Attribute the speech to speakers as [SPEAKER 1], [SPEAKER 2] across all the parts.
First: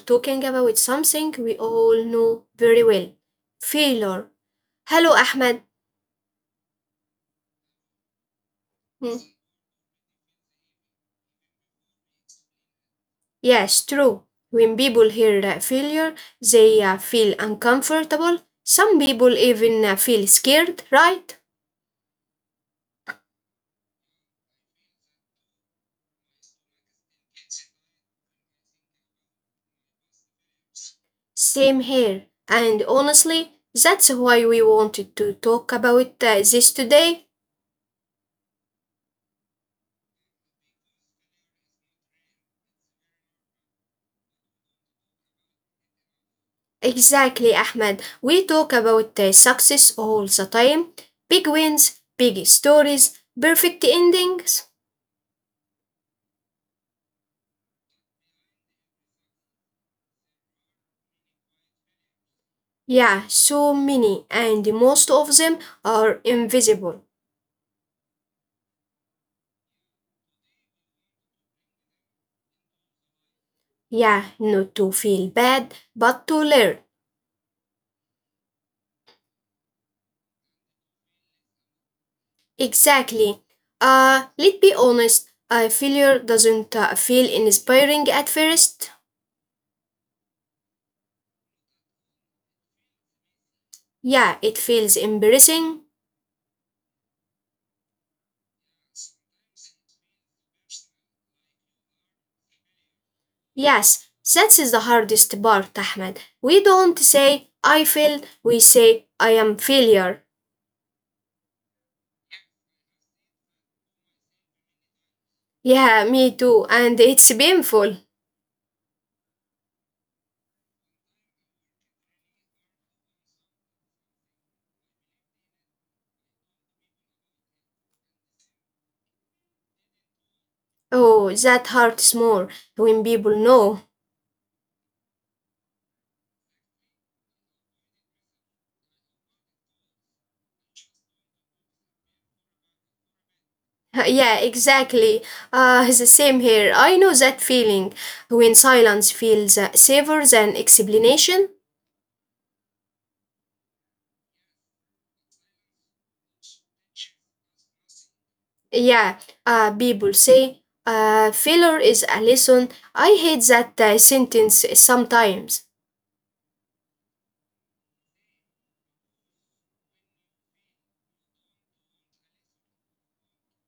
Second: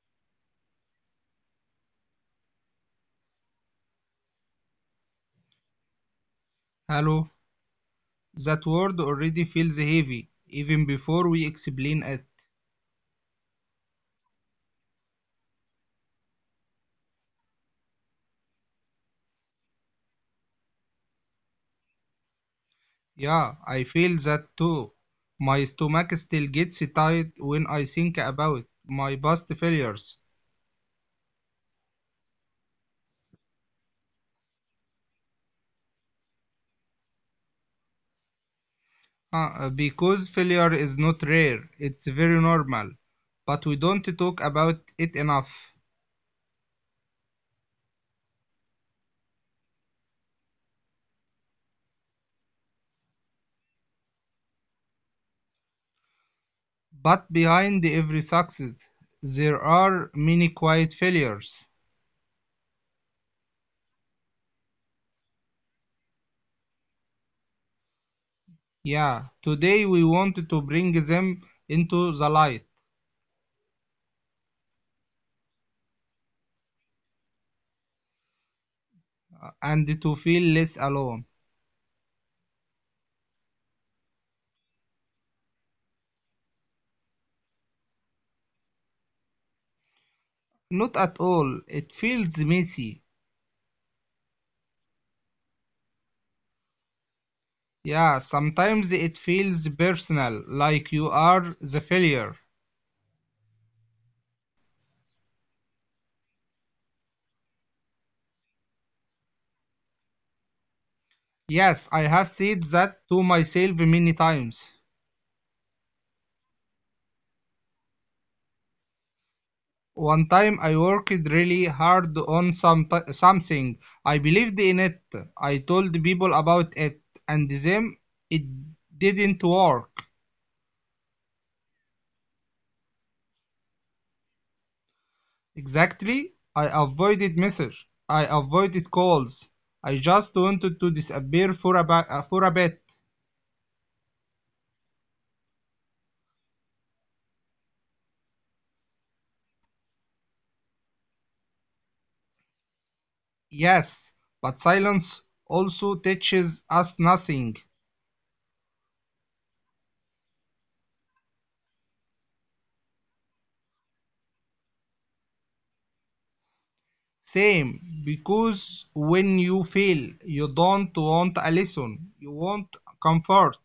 [SPEAKER 1] talking about something we all know very well: failure. Hello Ahmed.
[SPEAKER 2] Hello. That word
[SPEAKER 1] Hmm,
[SPEAKER 2] already feels heavy, even before we explain it.
[SPEAKER 1] yes, true. When people hear that failure, they feel uncomfortable. Some people even feel scared, right?
[SPEAKER 2] Yeah, I feel that too. My stomach still gets tight when I think about my past failures.
[SPEAKER 1] Same here. And honestly, that's why we wanted to talk about this today.
[SPEAKER 2] Because failure is not rare, it's very normal. But we don't talk about it enough.
[SPEAKER 1] Exactly, Ahmed. We talk about the success all the time: big wins, big stories, perfect endings.
[SPEAKER 2] But behind every success, there are many quiet failures.
[SPEAKER 1] Yeah, so many, and most of them are invisible.
[SPEAKER 2] Yeah, today we want to bring them into the light.
[SPEAKER 1] Yeah, not to feel bad, but to learn.
[SPEAKER 2] And to feel less alone.
[SPEAKER 1] Exactly. Let's be honest, failure doesn't feel inspiring at first.
[SPEAKER 2] Not at all. It feels messy.
[SPEAKER 1] Yeah, it feels embarrassing.
[SPEAKER 2] Yeah, sometimes it feels personal, like you are the failure.
[SPEAKER 1] Yes, that is the hardest part, Ahmed. We don't say I failed." we say I am failure.
[SPEAKER 2] Yes, I have said that to myself many times.
[SPEAKER 1] Yeah, me too, and it's painful.
[SPEAKER 2] One time I worked really hard on something. I believed in it. I told people about it, and them it didn't work.
[SPEAKER 1] Oh, that hurts more when people know.
[SPEAKER 2] Exactly. I avoided messages. I avoided calls. I just wanted to disappear for for a bit.
[SPEAKER 1] Yeah, exactly. The same here. I know that feeling when silence feels safer than explanation.
[SPEAKER 2] Yes, but silence also teaches us nothing.
[SPEAKER 1] Yeah, people say failure is a lesson. I hate that sentence sometimes.
[SPEAKER 2] Same, because when you fail, you don't want a lesson. You want comfort.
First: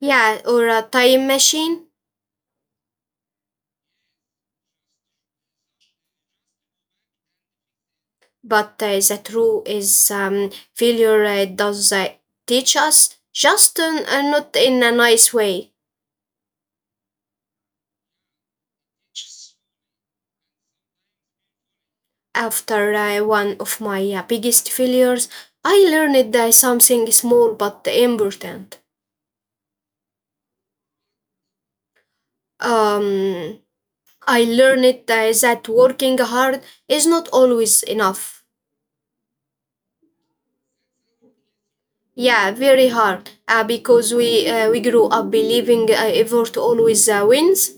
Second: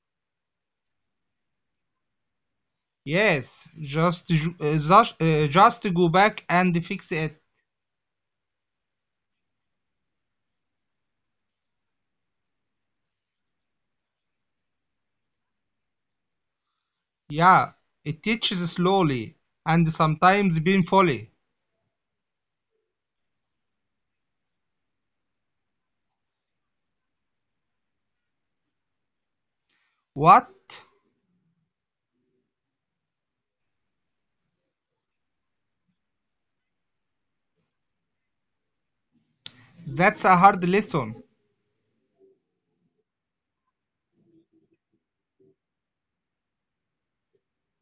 [SPEAKER 1] Yeah, or a time machine.
[SPEAKER 2] Yes, just go back and fix it.
[SPEAKER 1] But the true is failure does teach us just not in a nice way.
[SPEAKER 2] Yeah, it teaches slowly and sometimes painfully.
[SPEAKER 1] After one of my biggest failures, I learned something small but important.
[SPEAKER 2] What?
[SPEAKER 1] Um, i learned that working hard is not always enough.
[SPEAKER 2] That's a hard lesson,
[SPEAKER 1] Yeah, very hard because we grew up believing effort always wins.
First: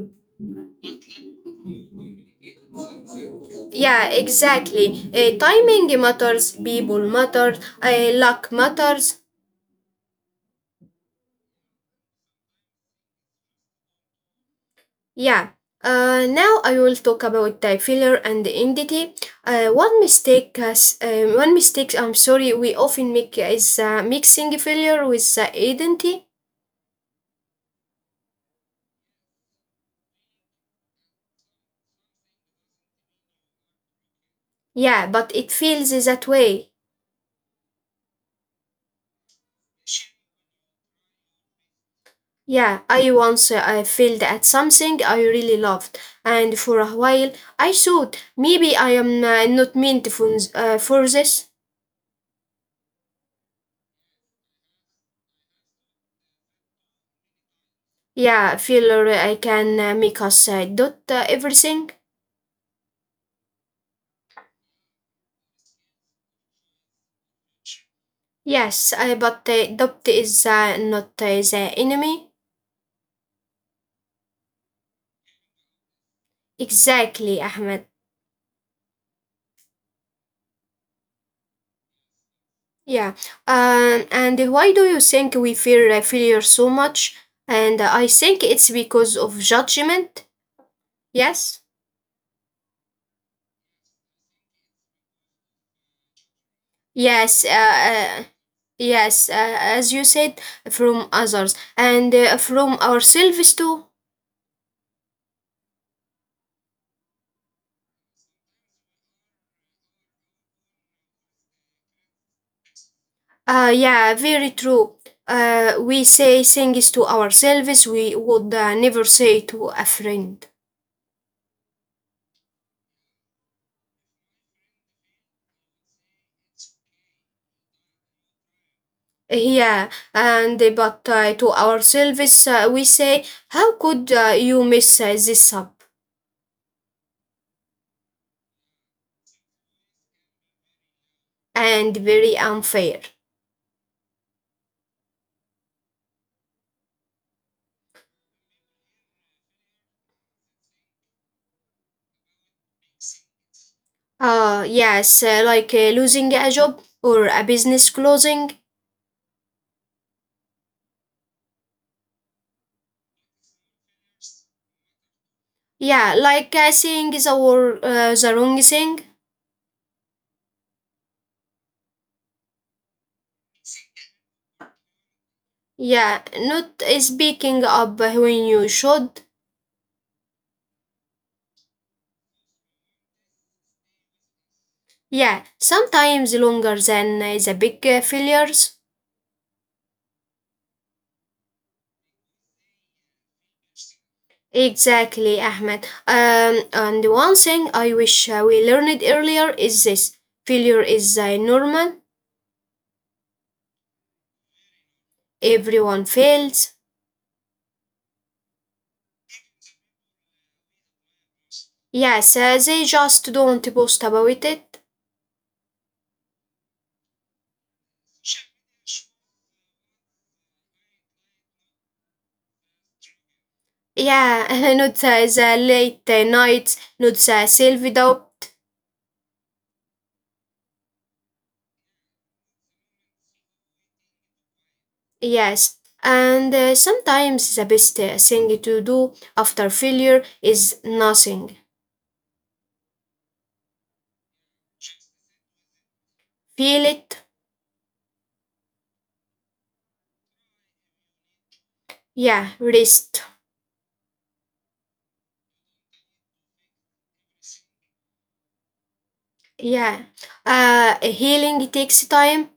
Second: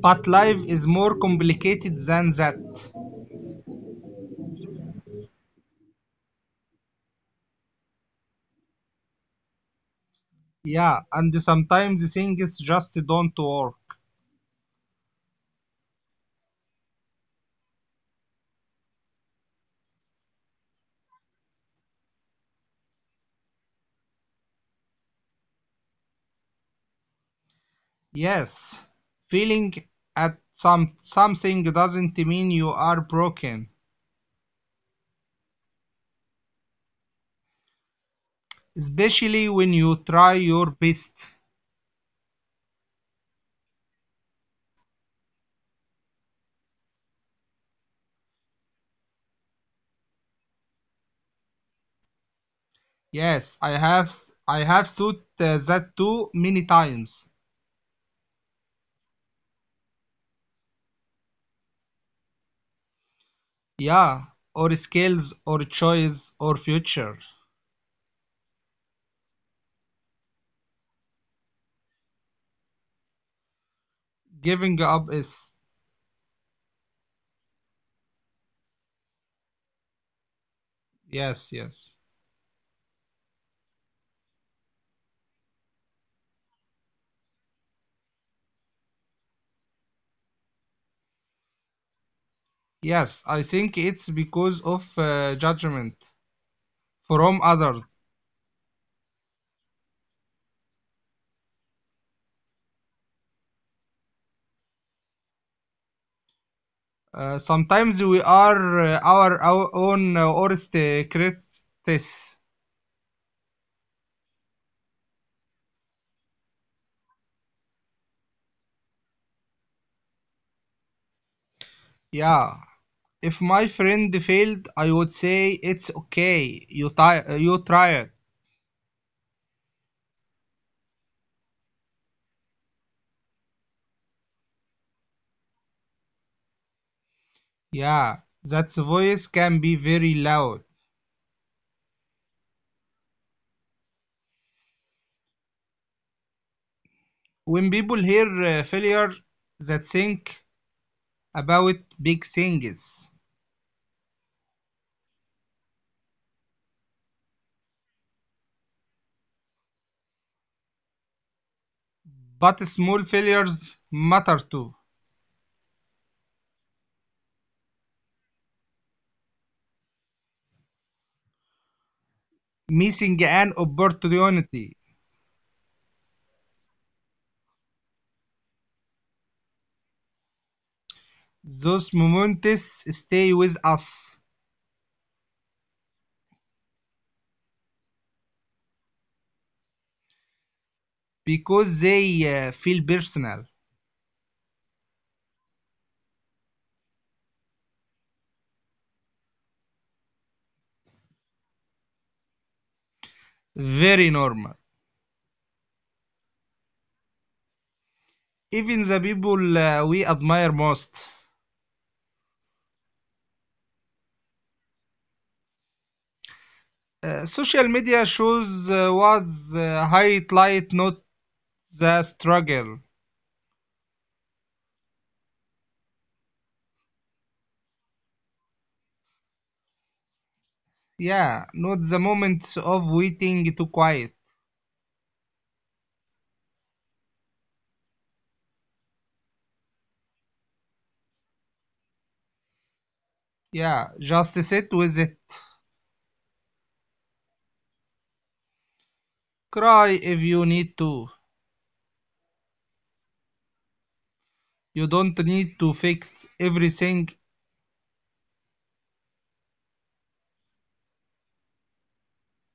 [SPEAKER 2] but life is more complicated than that.
[SPEAKER 1] Yeah, exactly. Timing matters, people matter, luck matters.
[SPEAKER 2] Yeah, and sometimes things just don't work.
[SPEAKER 1] Yeah. Now I will talk about failure and identity. One mistake, I'm sorry, we often make is mixing failure with identity.
[SPEAKER 2] Yes, feeling at something doesn't mean you are broken,
[SPEAKER 1] Yeah, but it feels that way.
[SPEAKER 2] especially when you try your best.
[SPEAKER 1] Yeah, I once I failed at something I really loved, and for a while I thought maybe I am not meant for this.
[SPEAKER 2] Yes, I have thought that too many times.
[SPEAKER 1] Yeah, failure I can make us doubt everything.
[SPEAKER 2] Yeah, or skills or choice or future.
[SPEAKER 1] Yes, but doubt is not the enemy.
[SPEAKER 2] Giving up is
[SPEAKER 1] Exactly, Ahmed.
[SPEAKER 2] yes, yes.
[SPEAKER 1] Yeah. And why do you think we fear failure so much? And I think it's because of judgment. Yes.
[SPEAKER 2] Yes, I think it's because of judgment from
[SPEAKER 1] Yes.
[SPEAKER 2] others.
[SPEAKER 1] Yes. As you said, from others and from ourselves too.
[SPEAKER 2] Sometimes we are our own worst critics.
[SPEAKER 1] Yeah, very true. We say things to ourselves we would never say to a friend.
[SPEAKER 2] Yeah. If my friend failed, I would say it's okay. You try it.
[SPEAKER 1] Yeah, and but to ourselves we say, "How could you mess this up?"
[SPEAKER 2] Yeah. That voice can be very loud.
[SPEAKER 1] And very unfair.
[SPEAKER 2] When people hear failure, they think about big things,
[SPEAKER 1] Yes, like losing a job or a business closing.
[SPEAKER 2] but small failures matter too.
[SPEAKER 1] Yeah, like saying the wrong thing.
[SPEAKER 2] Missing an opportunity.
[SPEAKER 1] Yeah, not speaking up when you should.
[SPEAKER 2] Those moments stay with us
[SPEAKER 1] Yeah, sometimes longer than the big failures.
[SPEAKER 2] because they feel personal,
[SPEAKER 1] Exactly, Ahmed. And one thing I wish we learned earlier is this: failure is normal,
[SPEAKER 2] very normal.
[SPEAKER 1] everyone fails.
[SPEAKER 2] Even the people we admire most.
[SPEAKER 1] Yes, they just don't boast about it.
[SPEAKER 2] Social media shows what's highlight, not the struggle.
[SPEAKER 1] Yeah, not the late nights, not the self doubt.
[SPEAKER 2] Yeah, not the moments of waiting to quiet.
[SPEAKER 1] Yes, and sometimes the best thing to do after failure is nothing.
[SPEAKER 2] Yeah, just sit with it.
[SPEAKER 1] Feel it.
[SPEAKER 2] Cry if you need to.
[SPEAKER 1] Yeah, rest.
[SPEAKER 2] You don't need to fix everything.
[SPEAKER 1] Yeah, healing takes time,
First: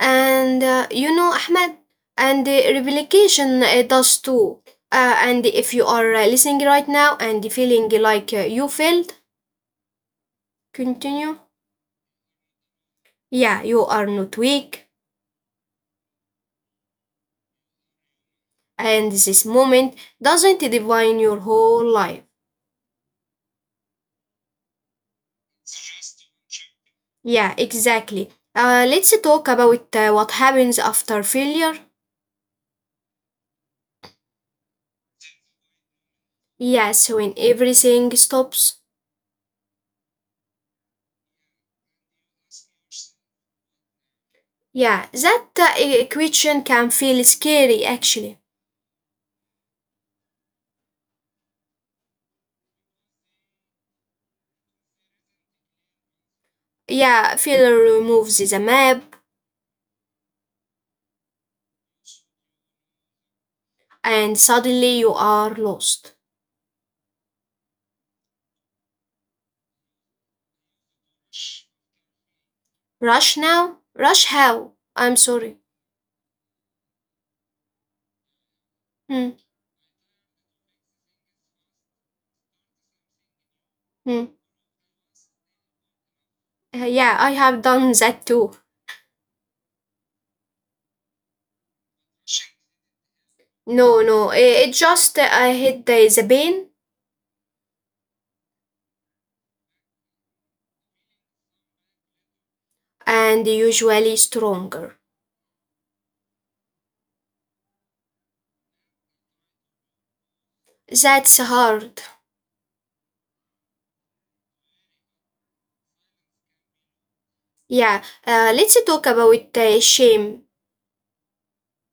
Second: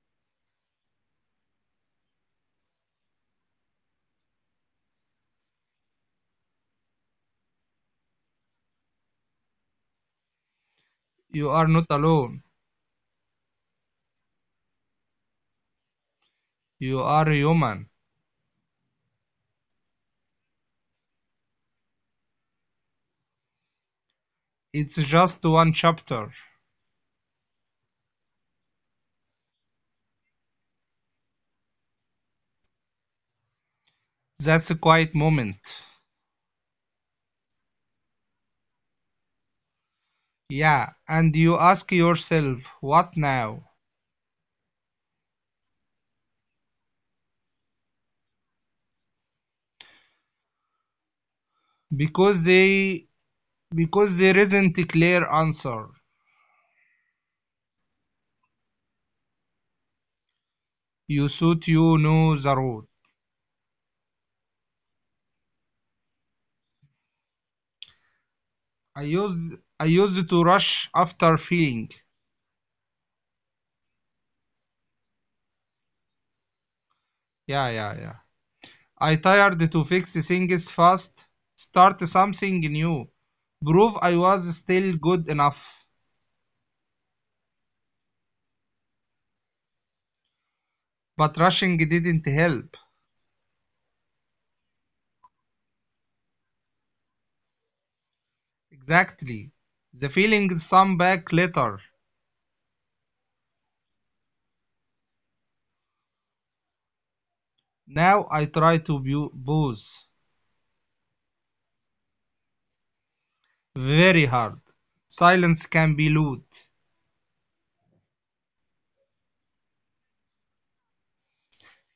[SPEAKER 1] and you know, Ahmed, and the replication it does too. And if you are listening right now and feeling like you failed, continue.
[SPEAKER 2] You are not alone.
[SPEAKER 1] Yeah, you are not weak,
[SPEAKER 2] You are human.
[SPEAKER 1] and this moment doesn't define your whole life.
[SPEAKER 2] It's just one chapter.
[SPEAKER 1] Yeah, exactly. Let's talk about what happens after failure.
[SPEAKER 2] That's a quiet moment.
[SPEAKER 1] Yes, when everything stops.
[SPEAKER 2] Yeah, and you ask yourself, what now?
[SPEAKER 1] Yeah, that question can feel scary actually.
[SPEAKER 2] Because they because there isn't a clear answer.
[SPEAKER 1] Yeah, failure removes the map
[SPEAKER 2] You thought you know the road.
[SPEAKER 1] and suddenly you are lost.
[SPEAKER 2] I used to rush after feeling.
[SPEAKER 1] Rush now? Rush how? I'm sorry.
[SPEAKER 2] Yeah, yeah, yeah. I
[SPEAKER 1] Hmm,
[SPEAKER 2] tired to fix things fast, start something new, prove I
[SPEAKER 1] hmm.
[SPEAKER 2] was still good enough.
[SPEAKER 1] Yeah, I have done that too.
[SPEAKER 2] But rushing didn't help.
[SPEAKER 1] No, no, it just I hit the pain,
[SPEAKER 2] Exactly. The feeling some back later.
[SPEAKER 1] and usually stronger.
[SPEAKER 2] Now I try to bu-
[SPEAKER 1] That's hard.
[SPEAKER 2] very hard. Silence can be loud.
[SPEAKER 1] Yeah, let's talk about shame.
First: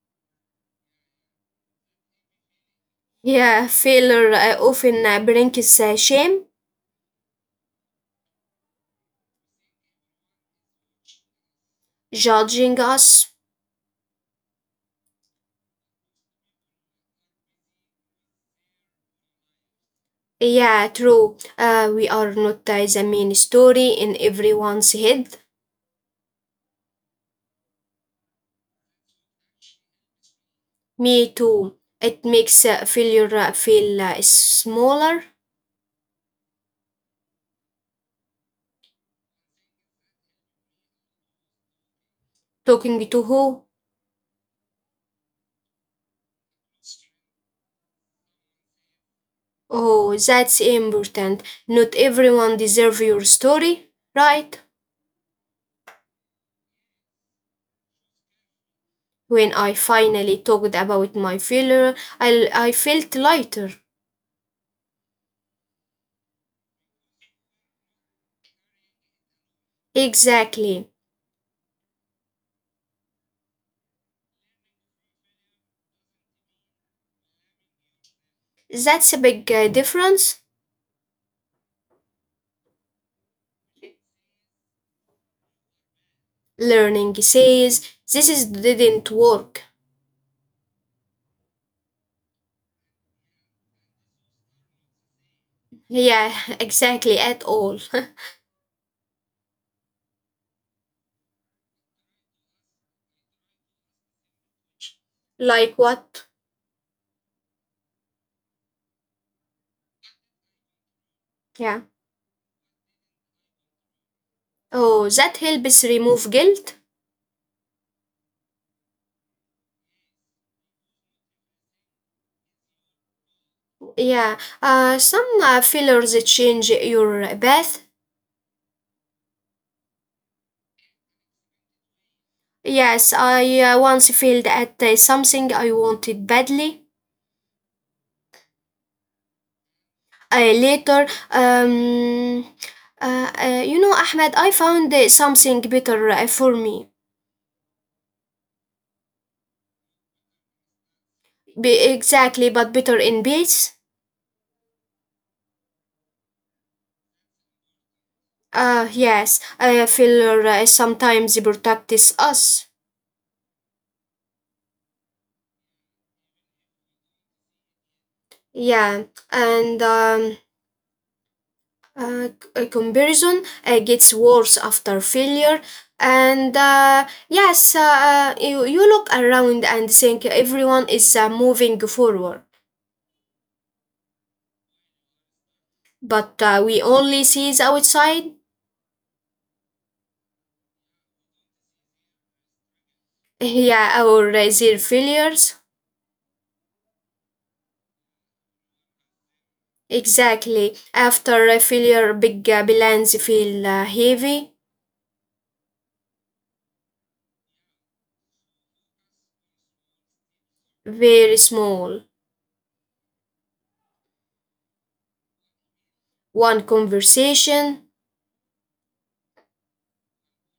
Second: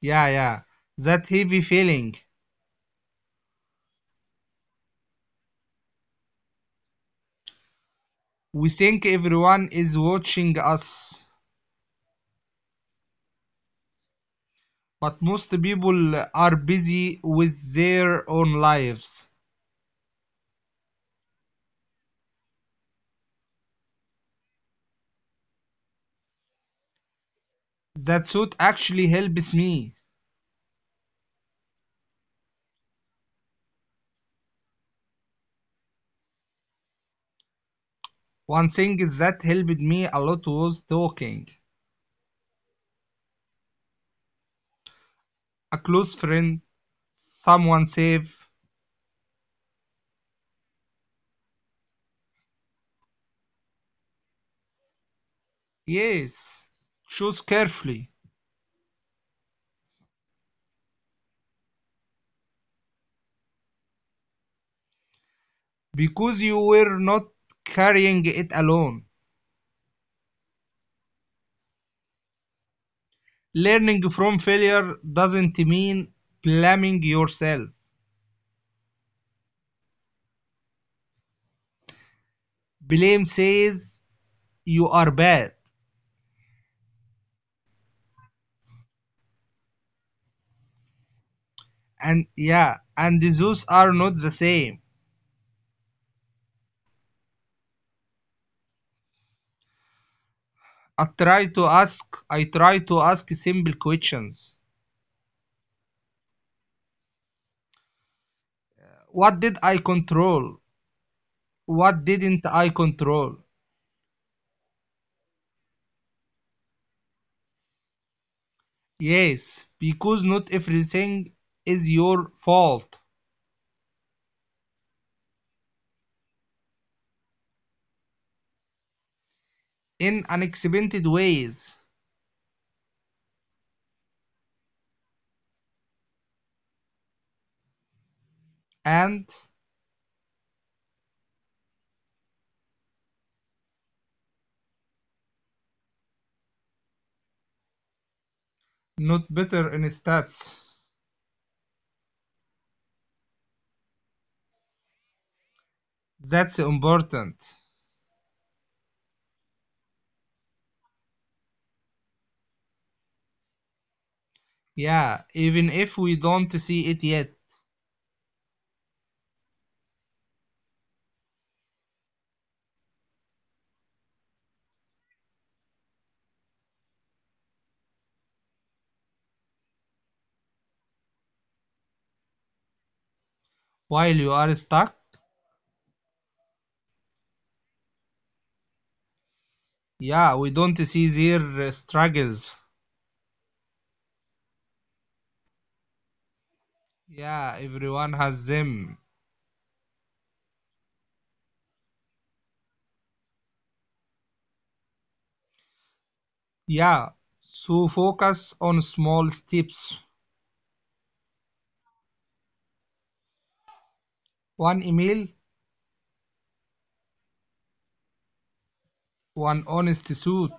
[SPEAKER 2] Yeah, yeah. That heavy feeling.
[SPEAKER 1] Yeah, failure often brings shame,
[SPEAKER 2] We think everyone is watching us,
[SPEAKER 1] judging us.
[SPEAKER 2] but most people are busy with their own lives.
[SPEAKER 1] Yeah, true. We are not the main story in everyone's head.
[SPEAKER 2] That suit actually helps me.
[SPEAKER 1] Me too. It makes failure feel smaller.
[SPEAKER 2] One thing that helped me a lot was talking.
[SPEAKER 1] Talking to who?
[SPEAKER 2] A close friend, someone safe.
[SPEAKER 1] Oh, that's important. Not everyone deserves your story, right?
[SPEAKER 2] Yes, choose carefully.
[SPEAKER 1] When I finally talked about my failure, I felt lighter.
[SPEAKER 2] Because you were not carrying it alone.
[SPEAKER 1] Exactly.
[SPEAKER 2] Learning from failure doesn't mean blaming yourself.
[SPEAKER 1] That's a big difference.
[SPEAKER 2] Blame says you are bad.
[SPEAKER 1] Learning says this is, didn't work.
[SPEAKER 2] And yeah, and those are not the same.
[SPEAKER 1] Yeah, exactly, at all.
[SPEAKER 2] I try to ask simple questions.
[SPEAKER 1] Like what?
[SPEAKER 2] What did I control?
[SPEAKER 1] Yeah.
[SPEAKER 2] What didn't I control?
[SPEAKER 1] Oh, that helps remove guilt.
[SPEAKER 2] Yes, because not everything is your fault
[SPEAKER 1] Yeah. Some fillers change your bath.
[SPEAKER 2] in unexpected ways.
[SPEAKER 1] Yes, I once failed at something I wanted badly.
[SPEAKER 2] And
[SPEAKER 1] Later, you know, Ahmed, I found something better for me.
[SPEAKER 2] not better in stats.
[SPEAKER 1] Exactly, but better in base.
[SPEAKER 2] That's important.
[SPEAKER 1] Yes, filler sometimes protects us.
[SPEAKER 2] Yeah, even if we don't see it yet.
[SPEAKER 1] Yeah, and um, uh, c- comparison gets worse after failure, and you look around and think everyone is moving forward,
[SPEAKER 2] While you are stuck,
[SPEAKER 1] but we only see the outside.
[SPEAKER 2] yeah, we don't see their struggles.
[SPEAKER 1] yeah our their failures.
[SPEAKER 2] Yeah, everyone has them.
[SPEAKER 1] Exactly, after a failure big balance feel heavy.
[SPEAKER 2] Yeah, so focus on small steps.
[SPEAKER 1] Very small,
[SPEAKER 2] One email,
[SPEAKER 1] one conversation.
[SPEAKER 2] one honest suit.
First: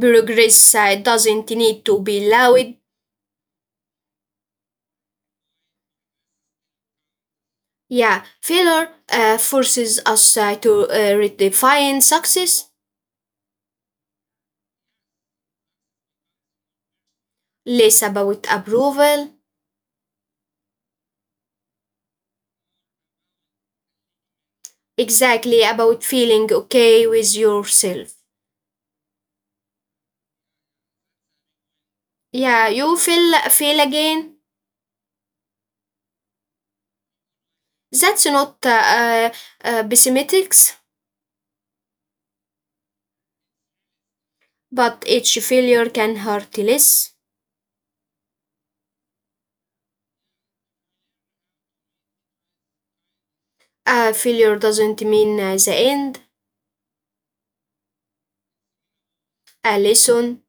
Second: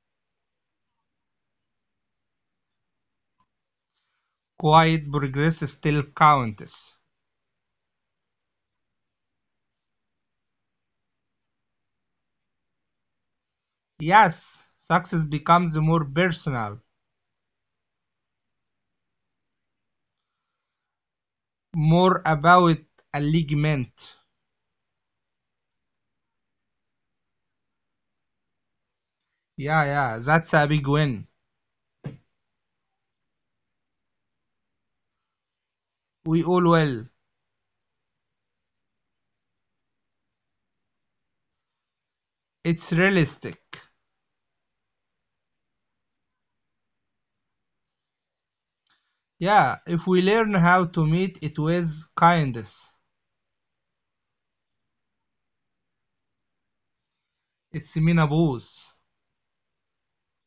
[SPEAKER 1] Progress doesn't need to be loud.
[SPEAKER 2] Quiet progress still counts.
[SPEAKER 1] Yeah, failure forces us to redefine success,
[SPEAKER 2] Yes, success becomes more personal,
[SPEAKER 1] less about approval,
[SPEAKER 2] more about alignment.
[SPEAKER 1] exactly about feeling okay with yourself.
[SPEAKER 2] Yeah, yeah, that's a big win.
[SPEAKER 1] Yeah, you feel fail again.
[SPEAKER 2] We all will.
[SPEAKER 1] That's not pessimistics,
[SPEAKER 2] It's realistic.
[SPEAKER 1] but each failure can hurt less.
[SPEAKER 2] Yeah, if we learn how to meet it with kindness,
[SPEAKER 1] A failure doesn't mean the end.
[SPEAKER 2] it's meanable.
[SPEAKER 1] A lesson,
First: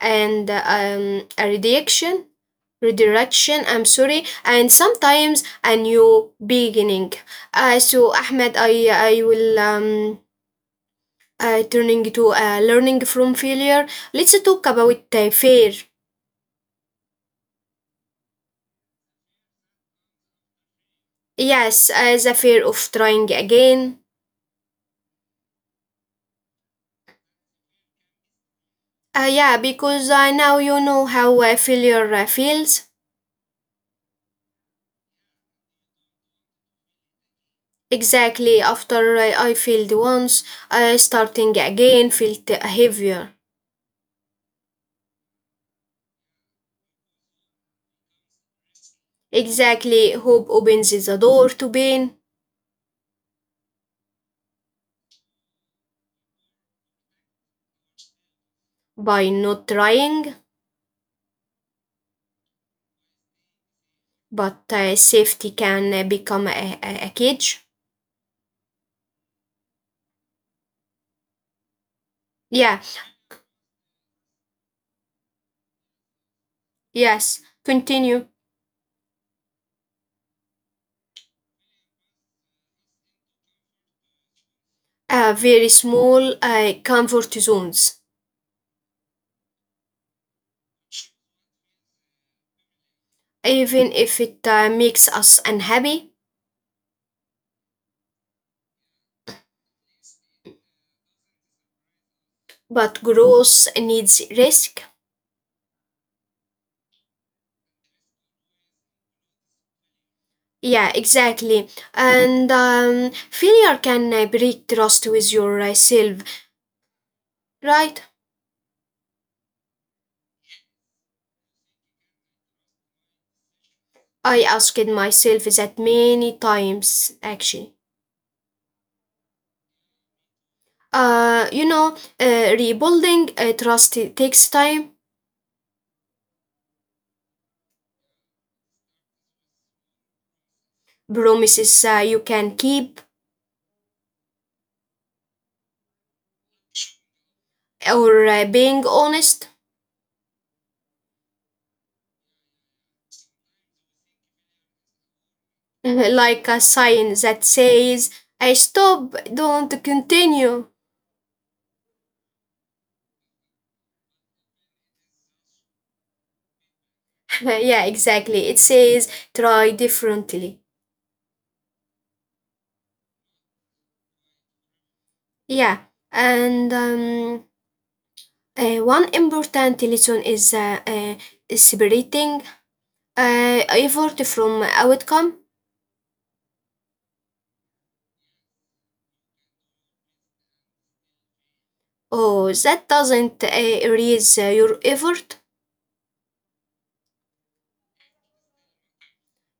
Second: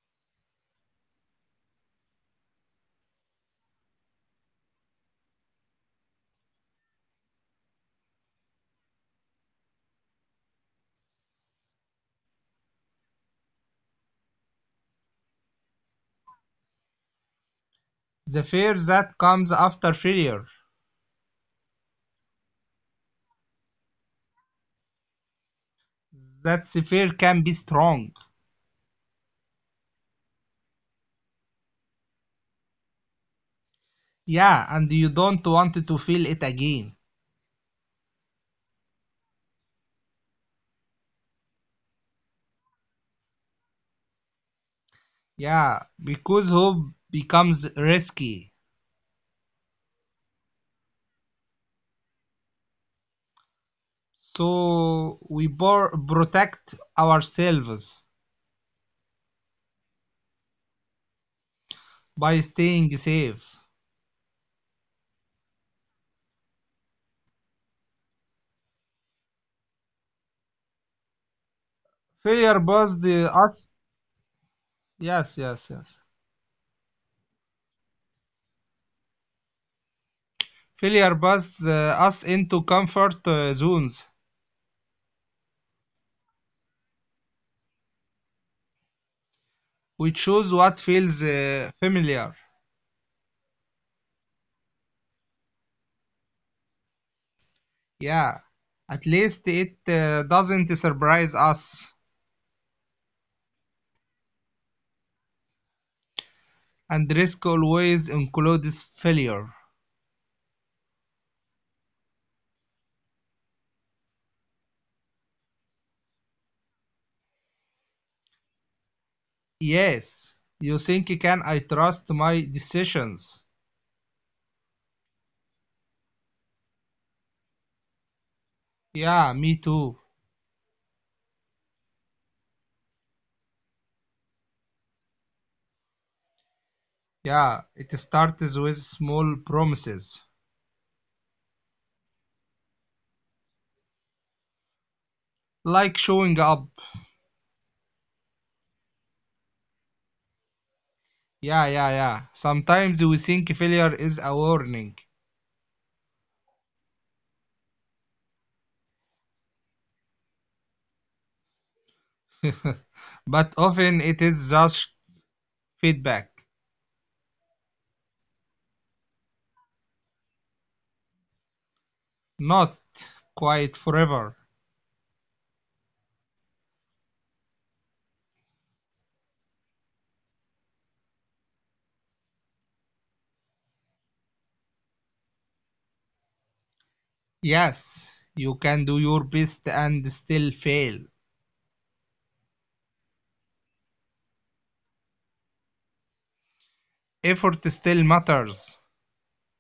[SPEAKER 1] and a redirection, I'm sorry, and sometimes a new beginning. So Ahmed, I will turning to learning from failure, let's talk about fear.
[SPEAKER 2] The fear that comes after failure,
[SPEAKER 1] Yes, as a fear of trying again.
[SPEAKER 2] that fear can be strong.
[SPEAKER 1] Yeah, because now you know how failure feels.
[SPEAKER 2] Yeah, and you don't want to feel it again.
[SPEAKER 1] Exactly, after I failed once, starting again felt heavier.
[SPEAKER 2] Yeah, because hope becomes risky.
[SPEAKER 1] Exactly, hope opens the door to pain,
[SPEAKER 2] So we protect ourselves
[SPEAKER 1] by not trying,
[SPEAKER 2] by staying safe.
[SPEAKER 1] but safety can become a cage.
[SPEAKER 2] Failure
[SPEAKER 1] Yeah,
[SPEAKER 2] buzzed us. Yes, yes, yes.
[SPEAKER 1] yes, continue.
[SPEAKER 2] Failure busts us into comfort zones.
[SPEAKER 1] Very small comfort zones,
[SPEAKER 2] We choose what feels familiar.
[SPEAKER 1] even if it makes us unhappy,
[SPEAKER 2] Yeah, at least it doesn't surprise us.
[SPEAKER 1] but growth needs risk.
[SPEAKER 2] And risk always includes failure.
[SPEAKER 1] Yeah, exactly. And failure can break trust with yourself, right?
[SPEAKER 2] Yes, you think can I trust my decisions?
[SPEAKER 1] I asked myself that many times actually.
[SPEAKER 2] Yeah, me too.
[SPEAKER 1] You know, rebuilding trust, it takes time,
[SPEAKER 2] Yeah, it starts with small promises,
[SPEAKER 1] promises you can keep,
[SPEAKER 2] like showing up.
[SPEAKER 1] or being honest.
[SPEAKER 2] Yeah, yeah, yeah. Sometimes we think failure is a warning,
[SPEAKER 1] Like a sign that says, I stop, don't continue.
[SPEAKER 2] but often it is just feedback.
[SPEAKER 1] Yeah, exactly. It says, try differently.
[SPEAKER 2] Not quite forever.
[SPEAKER 1] Yeah, and one important lesson is separating effort from outcome.
[SPEAKER 2] Yes, you can do your best and still fail.
[SPEAKER 1] Oh, that doesn't erase your effort.
[SPEAKER 2] Effort still matters.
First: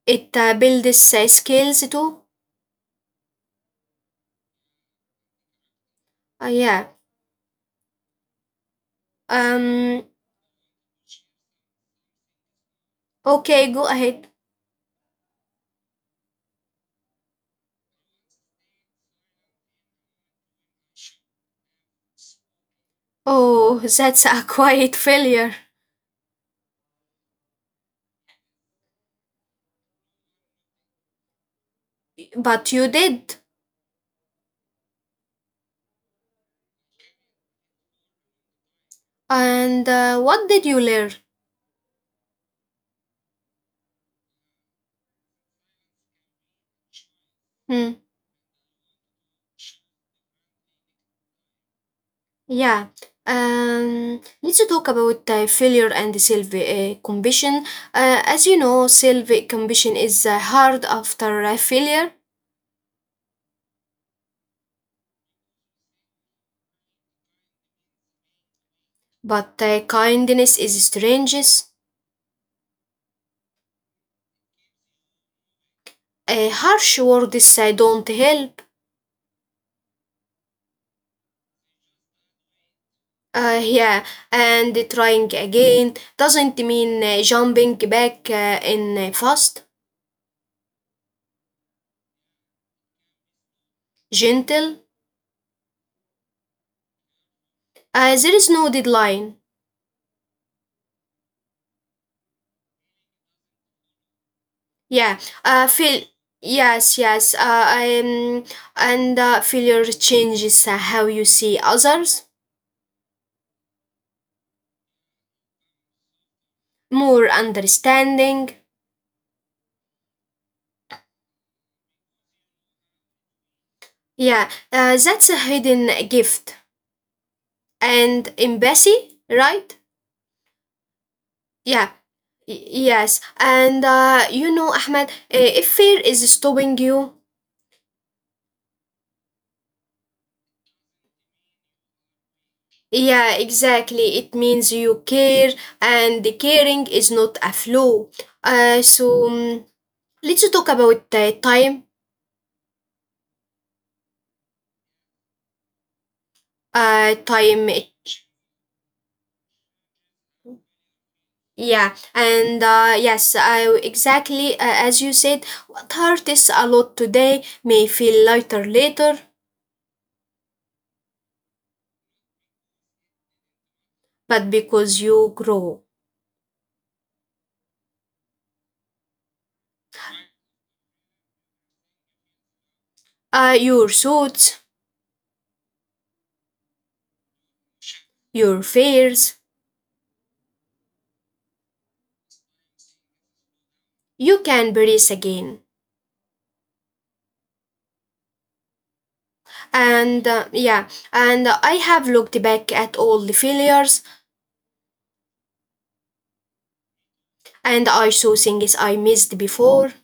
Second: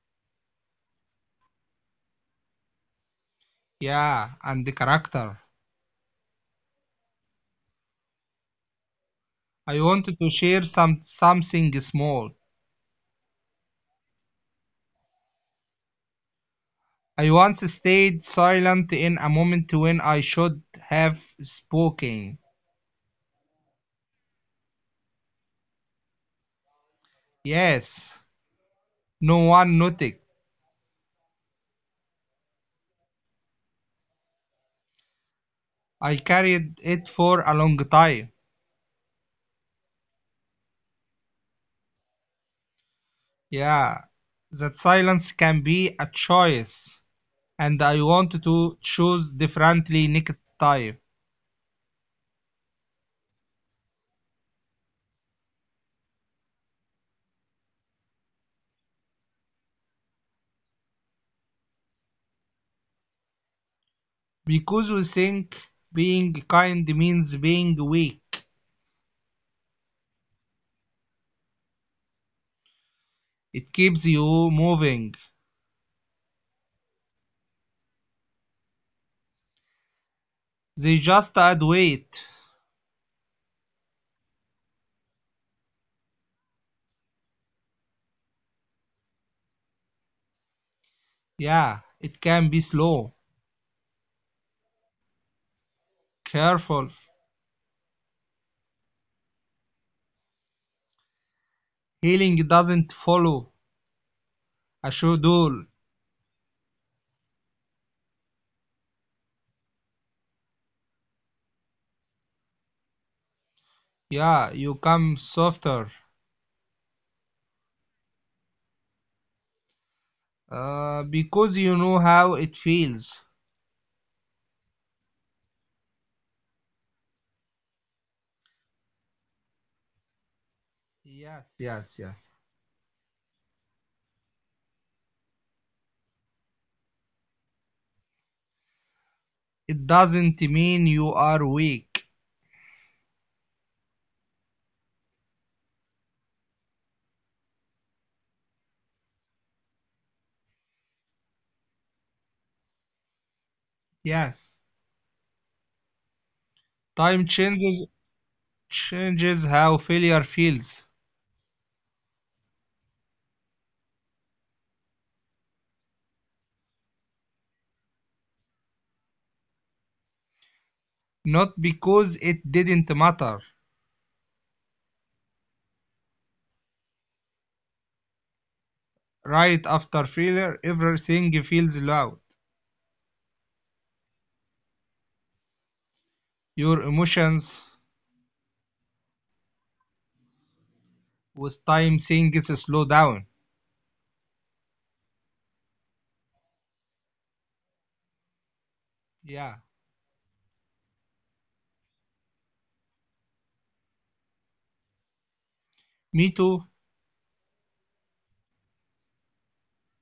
[SPEAKER 1] It builds skills too.
[SPEAKER 2] Yeah, and the character.
[SPEAKER 1] Yeah.
[SPEAKER 2] I
[SPEAKER 1] Um.
[SPEAKER 2] wanted to share something small.
[SPEAKER 1] Okay, go ahead.
[SPEAKER 2] I once stayed silent in a moment when I should have spoken.
[SPEAKER 1] Oh, that's a quiet failure.
[SPEAKER 2] Yes, no one noticed.
[SPEAKER 1] But you did.
[SPEAKER 2] I carried it for a long time.
[SPEAKER 1] And what did you learn?
[SPEAKER 2] Yeah, that silence can be a choice. And
[SPEAKER 1] Hmm.
[SPEAKER 2] I want to choose differently next time
[SPEAKER 1] Yeah. Let's talk about failure and self compassion. As you know, self compassion is hard after failure,
[SPEAKER 2] because we think being kind means being weak.
[SPEAKER 1] but kindness is strange.
[SPEAKER 2] It keeps you moving.
[SPEAKER 1] Harsh words don't help.
[SPEAKER 2] They just add weight.
[SPEAKER 1] Yeah, and trying again doesn't mean jumping back in fast,
[SPEAKER 2] Yeah, it can be slow,
[SPEAKER 1] gentle.
[SPEAKER 2] careful.
[SPEAKER 1] There is no deadline.
[SPEAKER 2] Healing doesn't follow a
[SPEAKER 1] Yeah,
[SPEAKER 2] schedule.
[SPEAKER 1] feel. Yes, yes. And failure changes how you see others,
[SPEAKER 2] Yeah, you come softer
[SPEAKER 1] more understanding.
[SPEAKER 2] because you know how it feels.
[SPEAKER 1] Yeah, that's a hidden gift. And embassy, right?
[SPEAKER 2] Yes,
[SPEAKER 1] Yeah,
[SPEAKER 2] yes, yes.
[SPEAKER 1] yes. And you know, Ahmed, if fear is stopping you,
[SPEAKER 2] It doesn't mean you are weak.
[SPEAKER 1] yeah, exactly. It means you care, and the caring is not a flaw. So let's talk about time.
[SPEAKER 2] Yes,
[SPEAKER 1] Uh,
[SPEAKER 2] time
[SPEAKER 1] time. it-
[SPEAKER 2] changes how failure feels.
[SPEAKER 1] Yeah, and yes, I exactly as you said. What hurts a lot today may feel lighter later,
[SPEAKER 2] Not because it didn't matter.
[SPEAKER 1] but because you grow,
[SPEAKER 2] Right after failure, everything feels loud.
[SPEAKER 1] your thoughts,
[SPEAKER 2] Your emotions
[SPEAKER 1] your fears,
[SPEAKER 2] with time things slow down.
[SPEAKER 1] you can breathe again.
[SPEAKER 2] Yeah,
[SPEAKER 1] And yeah, and I have looked back at all the failures,
[SPEAKER 2] me too.
[SPEAKER 1] and I saw things I missed before.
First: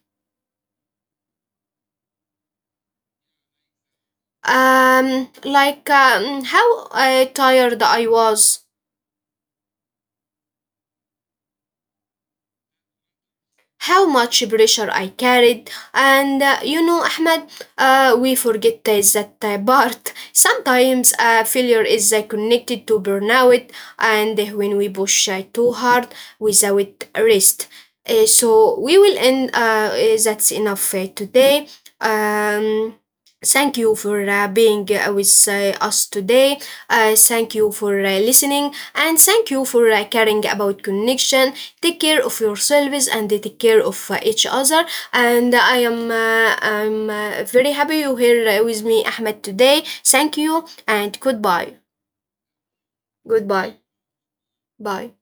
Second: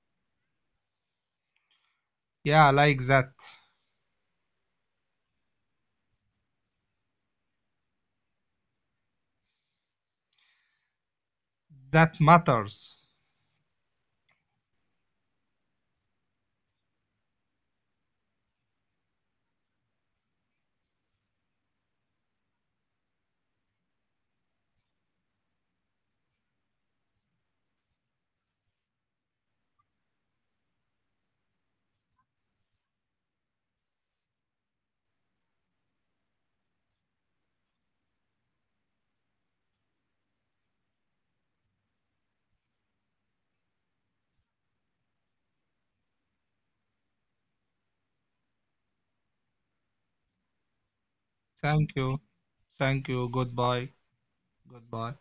[SPEAKER 2] Yeah, like that.
[SPEAKER 1] Like how tired I was,
[SPEAKER 2] That matters.
[SPEAKER 1] how much pressure I carried. And you know, Ahmed, we forget that part. Sometimes failure is connected to burnout, and when we push too hard without rest. So we will end. That's enough today. Um, Thank you for being with us today. Thank you for listening, and thank you for caring about connection. Take care of yourselves and they take care of each other, and I'm very happy you here with me, Ahmed, today. Thank you and goodbye.
[SPEAKER 2] Thank you. Thank you.
[SPEAKER 1] Goodbye.
[SPEAKER 2] Goodbye.
[SPEAKER 1] Bye.
[SPEAKER 2] Goodbye.